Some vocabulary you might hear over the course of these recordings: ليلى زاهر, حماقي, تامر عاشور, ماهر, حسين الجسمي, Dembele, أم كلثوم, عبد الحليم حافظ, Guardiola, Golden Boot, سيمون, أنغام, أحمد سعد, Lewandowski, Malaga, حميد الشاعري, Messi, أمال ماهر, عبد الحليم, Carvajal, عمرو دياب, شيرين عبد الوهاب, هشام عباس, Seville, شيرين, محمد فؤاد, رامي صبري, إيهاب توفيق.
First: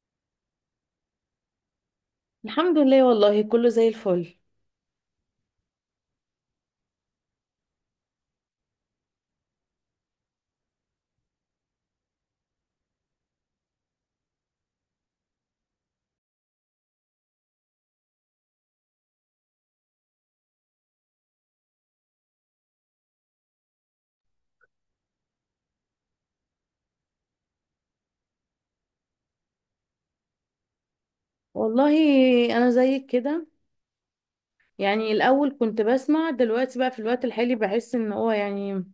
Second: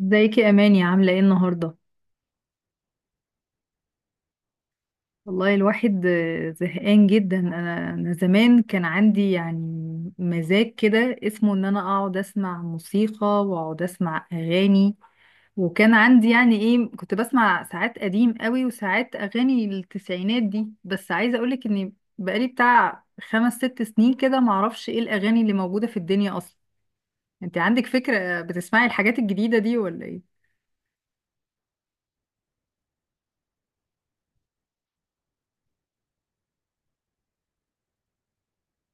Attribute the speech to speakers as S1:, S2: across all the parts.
S1: ازيك يا اماني، عامله ايه النهارده؟
S2: الحمد لله، والله كله زي الفل.
S1: والله الواحد زهقان جدا. انا زمان كان عندي يعني مزاج كده اسمه ان انا اقعد اسمع موسيقى واقعد اسمع اغاني. وكان عندي يعني ايه، كنت بسمع ساعات قديم قوي وساعات اغاني التسعينات دي. بس عايزه اقولك اني بقالي بتاع 5 6 سنين كده معرفش ايه الاغاني اللي موجوده في الدنيا اصلا. انت عندك فكره، بتسمعي الحاجات الجديده دي ولا ايه؟
S2: والله، انا زيك كده. يعني الاول كنت بسمع، دلوقتي بقى في الوقت الحالي بحس ان هو يعني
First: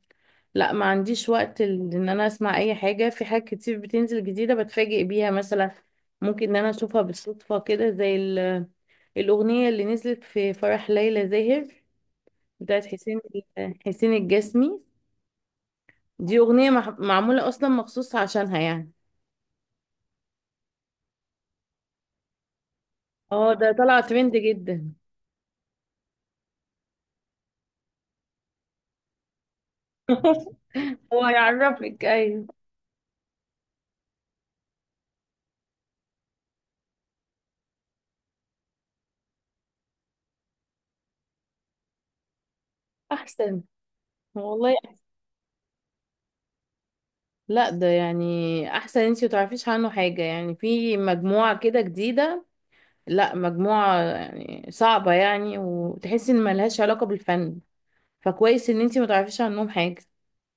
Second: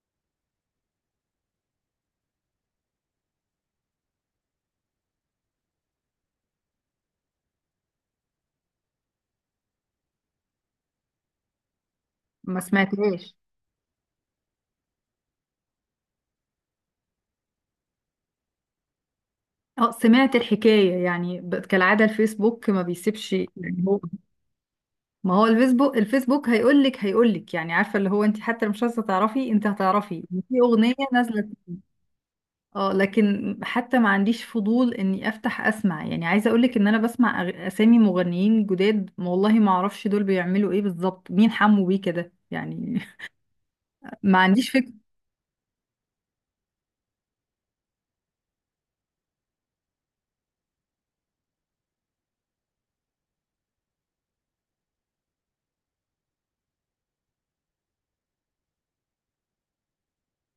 S2: لا، ما عنديش وقت ان انا اسمع اي حاجة. في حاجات كتير بتنزل جديدة بتفاجئ بيها مثلا، ممكن ان انا اشوفها بالصدفة كده زي الاغنية اللي نزلت في فرح ليلى زاهر
S1: ما
S2: بتاعت
S1: سمعتهاش.
S2: حسين الجسمي. دي اغنية معمولة اصلا مخصوص عشانها يعني.
S1: اه، سمعت الحكاية، يعني كالعادة الفيسبوك ما بيسيبش،
S2: اه، ده
S1: يعني هو.
S2: طلع ترند جدا.
S1: ما هو الفيسبوك، هيقولك يعني، عارفة اللي هو انت حتى مش عايزة تعرفي، انت هتعرفي إن في أغنية
S2: هو
S1: نازلة.
S2: يعرفك، ايوه.
S1: اه، لكن حتى ما عنديش فضول اني افتح اسمع، يعني عايزة اقولك ان انا بسمع اسامي مغنيين جداد، ما والله ما اعرفش دول بيعملوا ايه بالظبط. مين حمو بيه كده يعني؟
S2: احسن.
S1: ما عنديش.
S2: والله. لا، ده يعني احسن انتي متعرفيش عنه حاجة، يعني في مجموعة كده جديدة. لا مجموعة يعني صعبة يعني، وتحسي ان ملهاش علاقة بالفن. فكويس ان انتي متعرفيش عنهم حاجة.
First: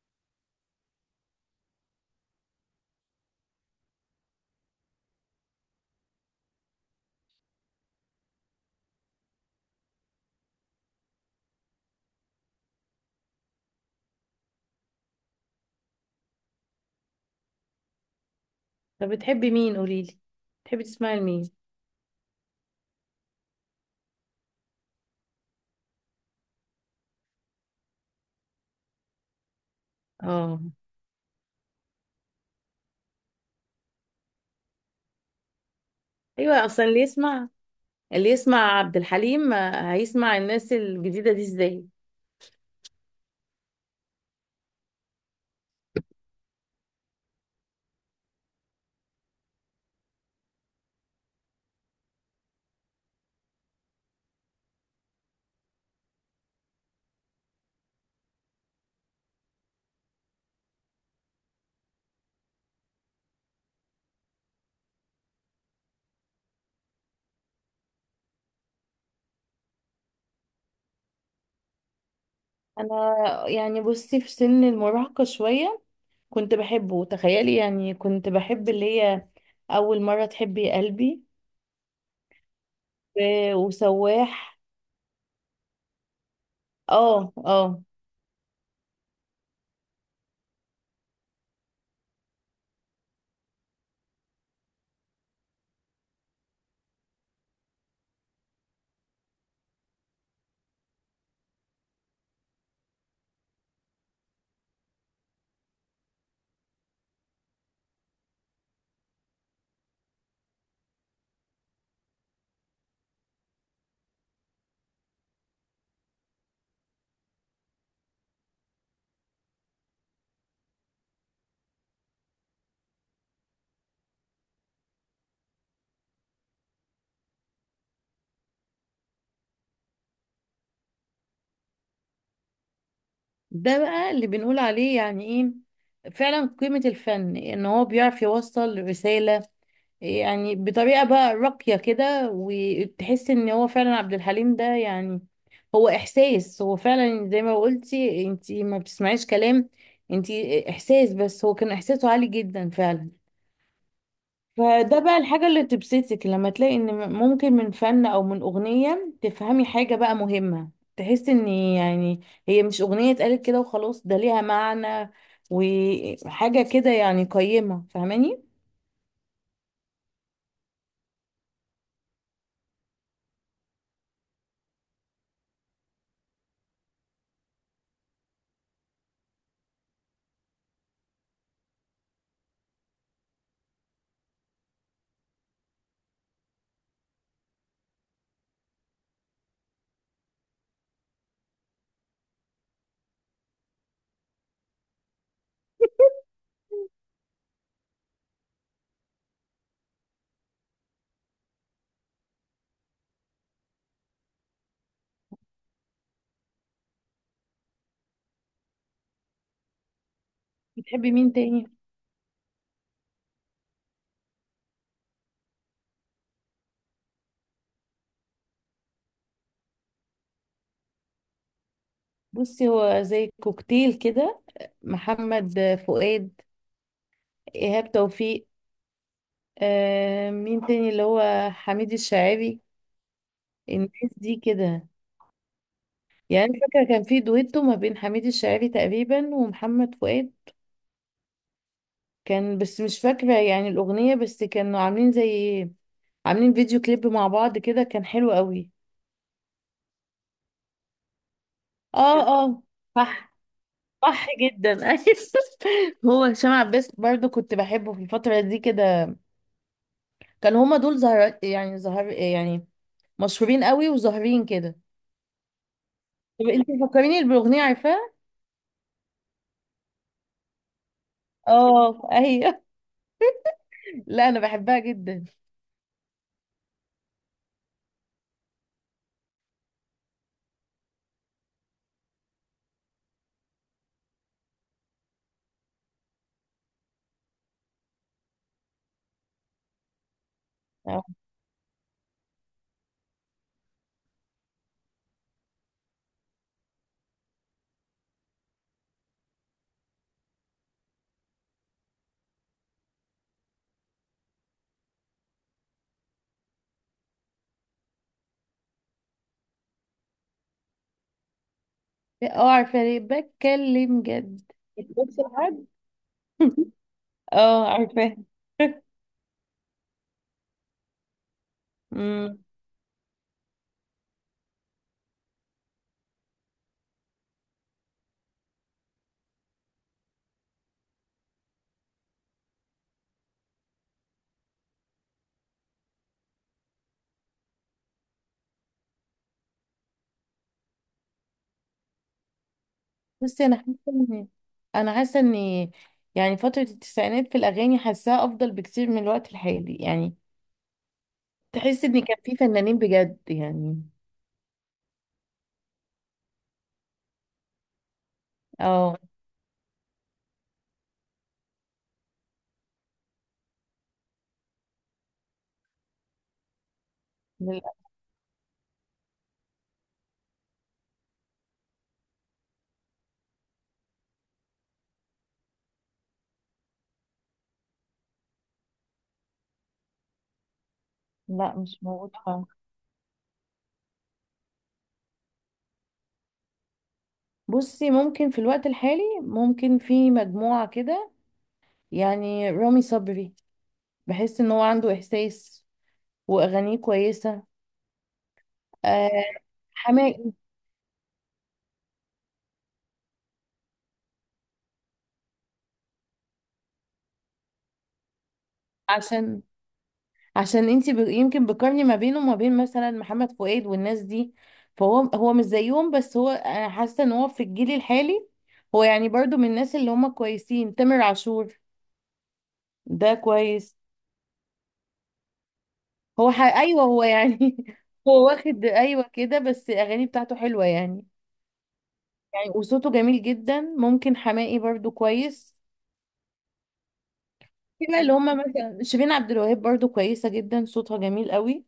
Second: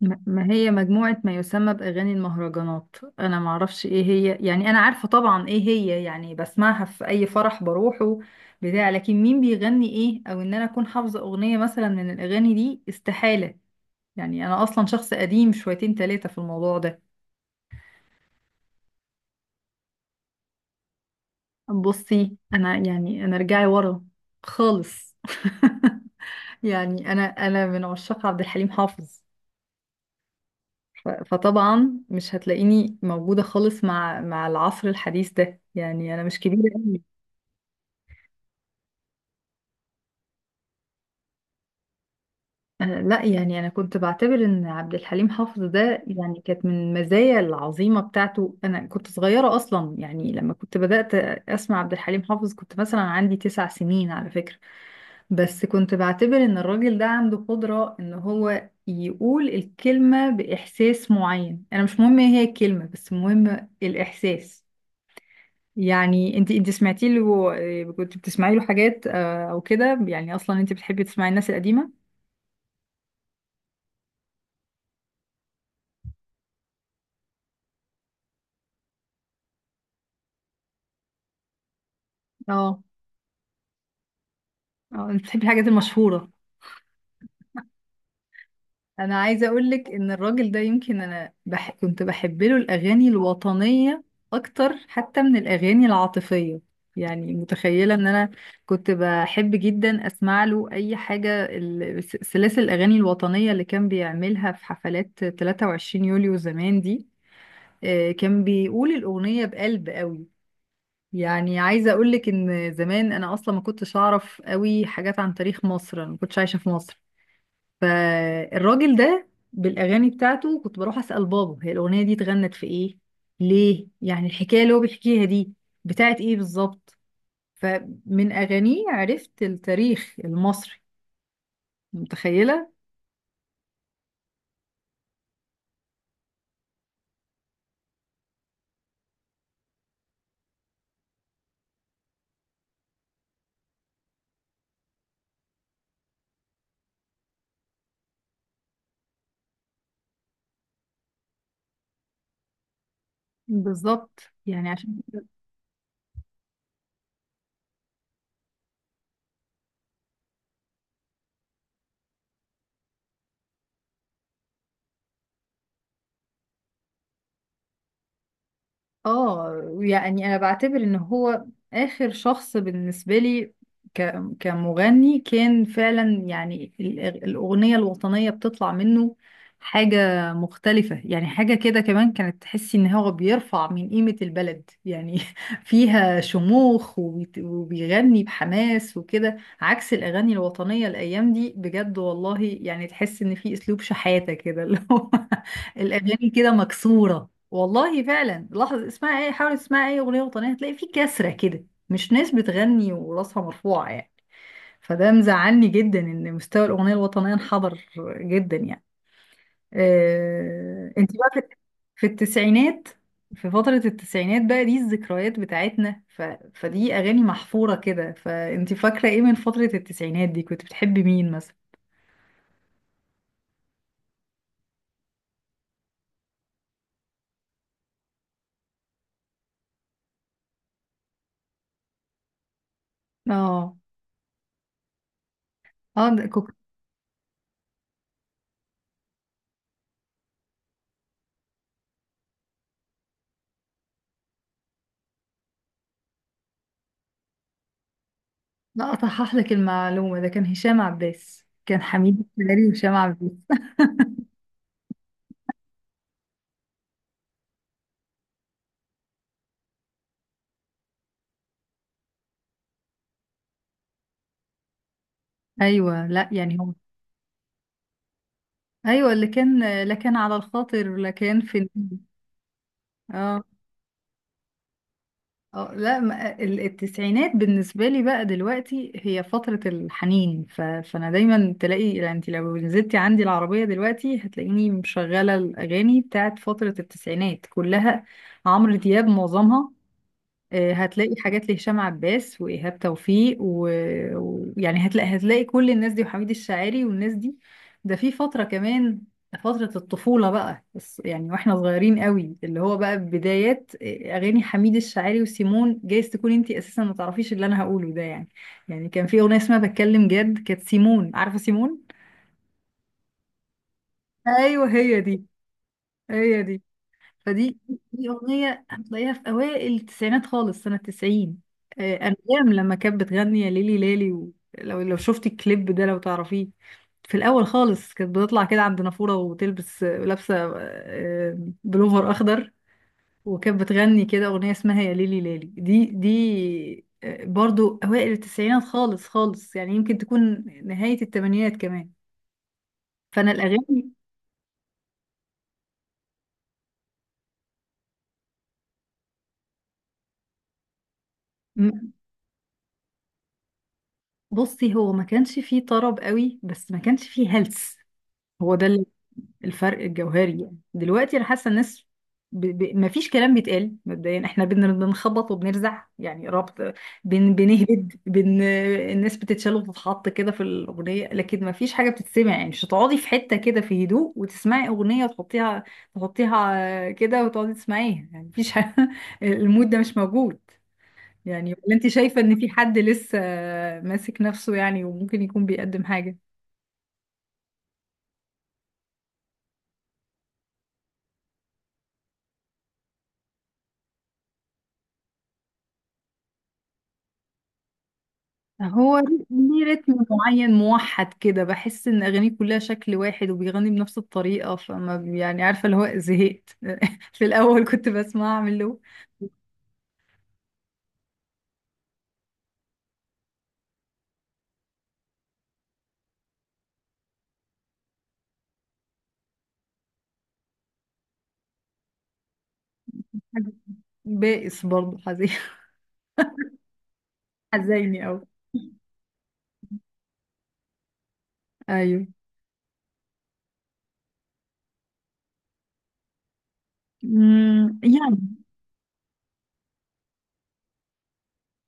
S1: ما هي مجموعة ما يسمى بأغاني المهرجانات، أنا معرفش إيه هي يعني. أنا عارفة طبعا إيه هي، يعني بسمعها في أي فرح بروحه بتاع، لكن مين بيغني إيه، أو إن أنا أكون حافظة أغنية مثلا من الأغاني دي، استحالة. يعني أنا أصلا شخص قديم شويتين تلاتة في الموضوع ده.
S2: طب بتحبي مين؟ قوليلي، بتحبي تسمعي لمين؟
S1: بصي، أنا يعني أنا رجعي ورا خالص. يعني أنا من عشاق عبد الحليم حافظ.
S2: اه،
S1: فطبعا مش هتلاقيني موجودة خالص مع العصر الحديث ده، يعني أنا مش
S2: ايوه.
S1: كبيرة
S2: اصلا اللي
S1: أوي.
S2: يسمع اللي يسمع عبد الحليم، هيسمع الناس الجديدة دي ازاي؟
S1: أنا لا، يعني أنا كنت بعتبر إن عبد الحليم حافظ ده يعني كانت من المزايا العظيمة بتاعته. أنا كنت صغيرة أصلا يعني، لما كنت بدأت أسمع عبد الحليم حافظ كنت مثلا عندي 9 سنين على فكرة. بس كنت بعتبر إن الراجل ده عنده قدرة إن هو يقول الكلمة بإحساس معين. أنا مش مهم إيه هي الكلمة، بس مهم الإحساس. يعني انت سمعتي له كنت بتسمعي له حاجات او كده؟ يعني اصلا انت بتحبي تسمعي الناس القديمه؟
S2: انا، يعني، بصي، في سن المراهقة شوية كنت بحبه. تخيلي، يعني كنت بحب اللي هي اول مرة تحبي يا قلبي،
S1: اه،
S2: وسواح.
S1: اه. انت بتحبي الحاجات المشهوره.
S2: اه، اه.
S1: انا عايزه اقول لك ان الراجل ده يمكن كنت بحب له الاغاني الوطنيه اكتر حتى من الاغاني العاطفيه. يعني متخيله ان انا كنت بحب جدا اسمع له اي حاجه، سلاسل الاغاني الوطنيه اللي كان بيعملها في حفلات 23 يوليو زمان دي. كان بيقول الاغنيه بقلب قوي. يعني عايزة أقولك إن زمان أنا أصلا ما كنتش أعرف قوي حاجات عن تاريخ مصر، أنا ما كنتش عايشة في مصر. فالراجل ده بالأغاني بتاعته كنت بروح أسأل بابا، هي الأغنية دي اتغنت في إيه؟ ليه؟ يعني الحكاية اللي هو بيحكيها دي بتاعت إيه بالظبط؟ فمن أغانيه عرفت التاريخ المصري. متخيلة؟
S2: ده بقى اللي بنقول عليه، يعني ايه فعلا قيمة الفن ان هو بيعرف يوصل رسالة، يعني بطريقة بقى راقية كده، وتحس ان هو فعلا عبد الحليم ده. يعني هو احساس، هو فعلا زي ما قلتي انتي، ما بتسمعيش كلام، انتي احساس، بس هو كان احساسه عالي جدا فعلا.
S1: بالظبط، يعني
S2: فده
S1: عشان.
S2: بقى الحاجة اللي تبسطك لما تلاقي ان ممكن من فن او من اغنية تفهمي حاجة بقى مهمة. تحس ان، يعني، هي مش اغنية اتقالت كده وخلاص، ده ليها معنى وحاجة كده، يعني قيمة، فاهماني؟
S1: اه، يعني انا بعتبر ان هو اخر شخص بالنسبه لي ك... كمغني. كان فعلا يعني الاغنيه الوطنيه بتطلع منه حاجه مختلفه، يعني حاجه كده كمان كانت تحسي ان هو بيرفع من قيمه البلد يعني. فيها شموخ، وبيغني بحماس وكده، عكس الاغاني الوطنيه الايام دي، بجد والله. يعني تحس ان في اسلوب شحاته كده اللي هو الاغاني كده مكسوره. والله فعلا، لحظة، اسمعي ايه، حاول تسمعي اي اغنية وطنية هتلاقي في كسرة كده، مش ناس بتغني وراسها مرفوعة يعني. فده مزعلني جدا ان مستوى الاغنية الوطنية انحدر جدا يعني. انت
S2: بتحبي
S1: بقى
S2: مين
S1: في،
S2: تاني؟
S1: في التسعينات، في فترة التسعينات بقى دي الذكريات بتاعتنا، فدي اغاني محفورة كده. فانت فاكرة ايه من فترة التسعينات دي، كنت بتحبي مين مثلا؟
S2: بصي، هو زي كوكتيل كده، محمد فؤاد، ايهاب توفيق، مين تاني، اللي هو حميد الشاعري،
S1: اه،
S2: الناس دي كده.
S1: اه. ده
S2: يعني
S1: كنت
S2: أنا فاكرة كان في دويتو ما بين حميد الشاعري تقريبا ومحمد فؤاد، كان، بس مش فاكرة يعني الأغنية، بس كانوا عاملين زي فيديو كليب مع بعض كده، كان حلو قوي.
S1: لا، اصحح لك المعلومة، ده كان هشام عباس، كان
S2: اه،
S1: حميد
S2: اه،
S1: الشاعري وهشام عباس.
S2: صح. صح جدا. ايوه، هو هشام عباس برضو كنت بحبه في الفترة دي كده. كان هما دول زهر، يعني زهر يعني مشهورين قوي وظاهرين كده.
S1: ايوه، لا
S2: طب
S1: يعني
S2: انت
S1: هو.
S2: فكريني بالأغنية، عارفاها؟
S1: ايوه اللي كان، لا، كان على الخاطر، لا، كان في.
S2: اه، ايوه.
S1: اه،
S2: لا انا بحبها جدا.
S1: اه. لا، التسعينات بالنسبه لي بقى دلوقتي هي فتره الحنين. فانا دايما تلاقي يعني، انت لو نزلتي عندي العربيه دلوقتي هتلاقيني مشغله الاغاني بتاعت فتره التسعينات كلها، عمرو دياب معظمها.
S2: اه،
S1: هتلاقي حاجات لهشام عباس وإيهاب توفيق ويعني ويعني هتلاقي، كل الناس دي، وحميد الشاعري والناس دي. ده في فترة كمان، فترة الطفولة بقى، بس يعني واحنا صغيرين قوي، اللي هو بقى بدايات أغاني حميد الشاعري وسيمون. جايز تكون انتي أساسا ما تعرفيش اللي أنا هقوله ده يعني. يعني كان في أغنية اسمها بتكلم جد، كانت سيمون، عارفة سيمون؟
S2: عارفاها. ليه بتكلم جد؟
S1: أيوه هي
S2: بتبص
S1: دي،
S2: لحد.
S1: هي دي، فدي
S2: اه، عارفاها.
S1: أغنية هتلاقيها في أوائل التسعينات خالص سنة 90.
S2: أمم.
S1: أنغام لما كانت بتغني يا ليلي لالي، لو شفتي الكليب ده، لو تعرفيه. في الأول خالص كانت بتطلع كده عند نافورة وتلبس لابسة بلوفر أخضر، وكانت بتغني كده أغنية اسمها يا ليلي لالي. دي برضو أوائل التسعينات خالص يعني، يمكن تكون نهاية التمانينات كمان. فأنا
S2: بصي، انا حاسه
S1: الأغاني
S2: ان انا حاسه ان يعني فتره التسعينات في الاغاني حاساها افضل بكتير من الوقت الحالي، يعني تحس
S1: م-
S2: ان كان في فنانين بجد يعني.
S1: بصي، هو ما كانش فيه طرب قوي بس ما كانش فيه هلس. هو ده
S2: اه.
S1: الفرق الجوهري، يعني دلوقتي انا حاسه الناس ما فيش كلام بيتقال. مبدئيا احنا بنخبط وبنرزع يعني ربط،
S2: للأ-
S1: بنهبد الناس بتتشال وتتحط كده في الاغنيه، لكن ما فيش حاجه بتتسمع. يعني مش هتقعدي في حته كده في هدوء وتسمعي اغنيه وتحطيها، كده وتقعدي تسمعيها، يعني مفيش حاجة. المود ده مش موجود يعني.
S2: لا،
S1: ولا
S2: مش
S1: انت
S2: موجود
S1: شايفه ان
S2: خالص.
S1: في حد لسه ماسك نفسه يعني وممكن يكون بيقدم حاجه؟
S2: بصي، ممكن في الوقت الحالي ممكن في مجموعه كده، يعني رامي صبري، بحس ان هو عنده احساس واغانيه كويسه.
S1: هو
S2: آه،
S1: ليه رتم
S2: حماقي.
S1: معين موحد كده، بحس ان اغانيه كلها شكل واحد وبيغني بنفس الطريقه، يعني عارفه اللي هو، زهقت. في الاول كنت بسمع، اعمل له
S2: عشان عشان انتي يمكن بتقارني ما بينه وما بين مثلا محمد فؤاد والناس دي. فهو مش زيهم، بس هو انا حاسه ان هو في الجيل الحالي، هو يعني برضو من الناس اللي هم كويسين. تامر عاشور ده
S1: حاجة.
S2: كويس.
S1: بائس برضه، حزين.
S2: ايوه، هو يعني
S1: حزيني قوي.
S2: هو واخد ايوه كده، بس الاغاني بتاعته حلوه يعني.
S1: ايوه.
S2: يعني وصوته جميل جدا. ممكن حماقي برضو كويس.
S1: أمم،
S2: في بقى اللي
S1: يعني.
S2: هم مثلا شيرين عبد الوهاب برضو كويسه جدا، صوتها جميل قوي.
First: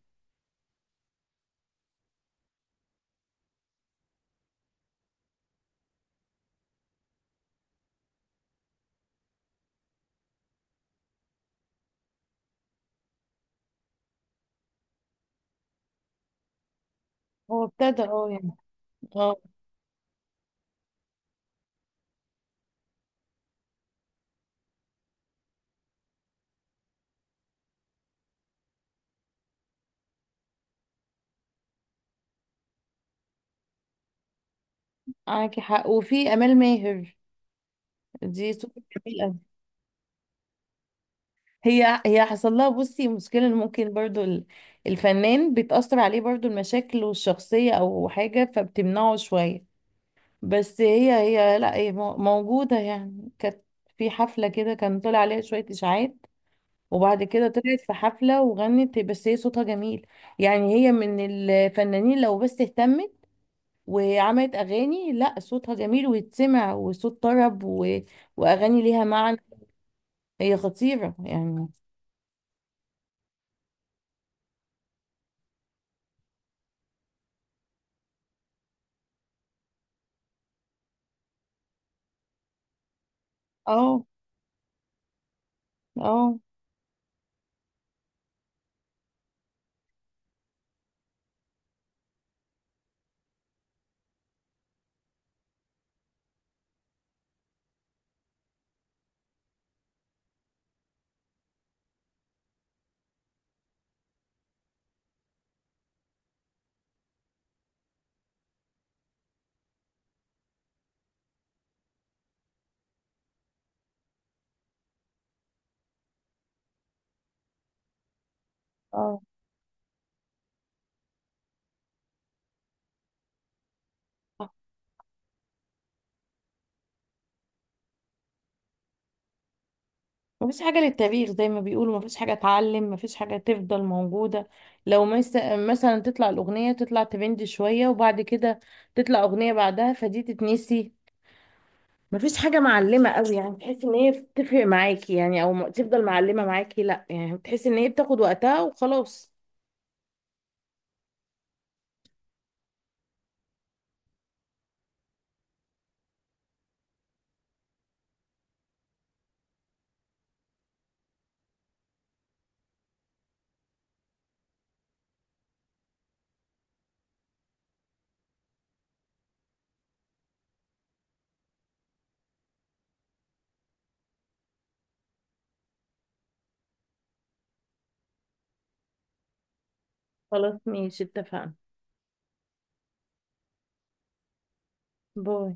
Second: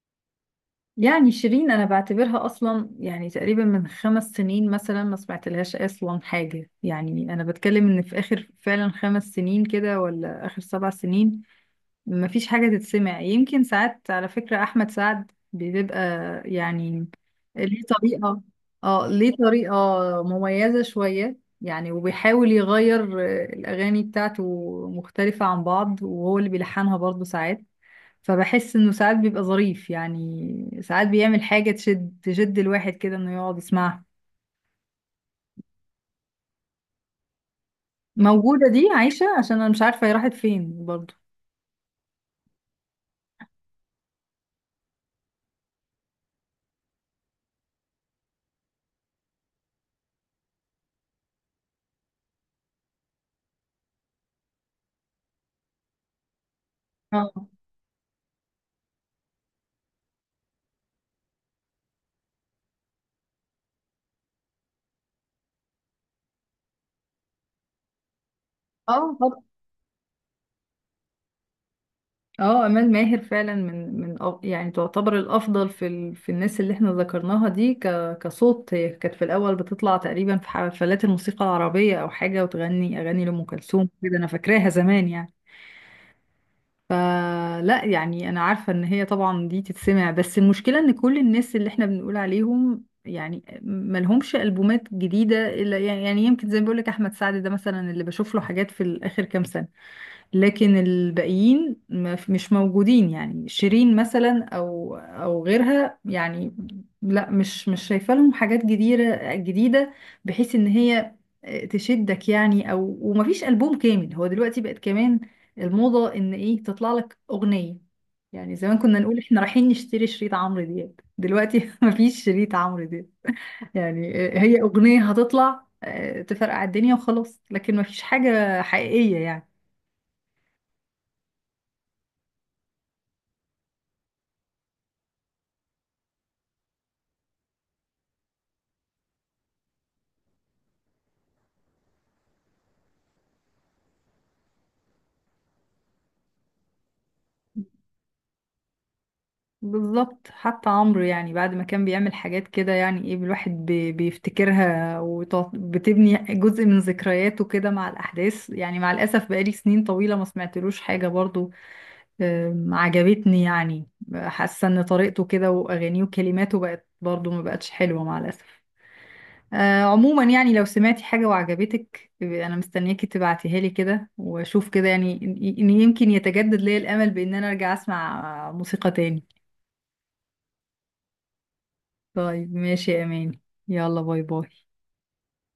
S1: يعني شيرين انا بعتبرها اصلا يعني تقريبا من 5 سنين مثلا ما سمعت لهاش اصلا حاجه، يعني انا بتكلم ان في اخر فعلا 5 سنين كده، ولا اخر 7 سنين مفيش حاجة تتسمع. يمكن ساعات على فكرة أحمد سعد بيبقى يعني
S2: هو
S1: ليه
S2: ابتدى، اه،
S1: طريقة.
S2: يعني.
S1: اه، ليه
S2: اه،
S1: طريقة مميزة شوية يعني، وبيحاول يغير الأغاني بتاعته مختلفة عن بعض، وهو اللي بيلحنها برضه ساعات. فبحس إنه ساعات بيبقى ظريف يعني، ساعات بيعمل حاجة تشد، الواحد كده إنه يقعد يسمعها.
S2: معاكي حق. وفي امال ماهر، دي
S1: موجودة،
S2: سوبر
S1: دي
S2: جميل
S1: عايشة،
S2: قوي.
S1: عشان أنا مش عارفة هي راحت فين برضه.
S2: هي حصل لها، بصي، مشكلة إن ممكن برضو الفنان بتأثر عليه برضو المشاكل الشخصية أو حاجة، فبتمنعه شوية. بس هي لا هي موجودة، يعني كانت في حفلة كده، كان طلع عليها شوية إشاعات، وبعد
S1: اه،
S2: كده طلعت في حفلة وغنت. بس هي صوتها جميل، يعني هي من الفنانين لو بس اهتمت وعملت أغاني، لا صوتها جميل ويتسمع وصوت طرب، وأغاني ليها
S1: اه،
S2: معنى. هي خطيرة يعني.
S1: اه. امال ماهر فعلا من يعني تعتبر الافضل في في الناس اللي احنا ذكرناها دي كصوت. هي كانت في الاول بتطلع تقريبا في حفلات الموسيقى العربيه او حاجه، وتغني اغاني لام كلثوم
S2: اه،
S1: كده، انا فاكراها زمان يعني.
S2: اه،
S1: فلا يعني، انا عارفه ان هي طبعا دي تتسمع، بس المشكله ان كل الناس اللي احنا بنقول عليهم يعني ملهمش البومات جديده، الا يعني، يعني يمكن زي ما بقول لك احمد سعد ده مثلا اللي بشوف له حاجات في الاخر كام سنه. لكن الباقيين ما ف- مش موجودين، يعني شيرين مثلا او، او غيرها يعني. لا، مش شايفه لهم حاجات جديده جديده، بحيث ان هي تشدك يعني، او ومفيش البوم كامل. هو دلوقتي بقت كمان الموضه ان ايه، تطلع لك اغنيه، يعني زمان كنا نقول
S2: اه.
S1: احنا رايحين نشتري شريط عمرو دياب، دلوقتي مفيش شريط عمرو دياب. يعني هي اغنيه هتطلع تفرقع الدنيا وخلاص، لكن مفيش حاجه حقيقيه يعني.
S2: مفيش حاجة للتاريخ زي ما بيقولوا، مفيش حاجة اتعلم، مفيش حاجة تفضل موجودة. لو مس- مثلا تطلع الأغنية، تطلع ترند شوية وبعد كده تطلع أغنية بعدها، فدي تتنسي. مفيش حاجة معلمة قوي، يعني تحس ان هي بتفرق معاكي، يعني او تفضل معلمة معاكي. لا يعني بتحس ان هي بتاخد وقتها وخلاص.
S1: بالظبط، حتى عمرو يعني بعد ما كان بيعمل حاجات كده يعني ايه، الواحد بيفتكرها وبتبني جزء من ذكرياته كده مع الأحداث، يعني مع الأسف بقالي سنين طويلة ما سمعتلوش حاجة برضو عجبتني يعني. حاسة ان طريقته كده وأغانيه وكلماته بقت برضو ما بقتش حلوة مع الأسف. عموما يعني لو سمعتي حاجة وعجبتك أنا مستنياكي تبعتيها لي كده وأشوف كده، يعني إن يمكن يتجدد لي الأمل بإن أنا أرجع أسمع موسيقى تاني.
S2: خلاص، ماشي، اتفقنا.
S1: طيب ماشي يا أماني، يلا باي باي.
S2: باي.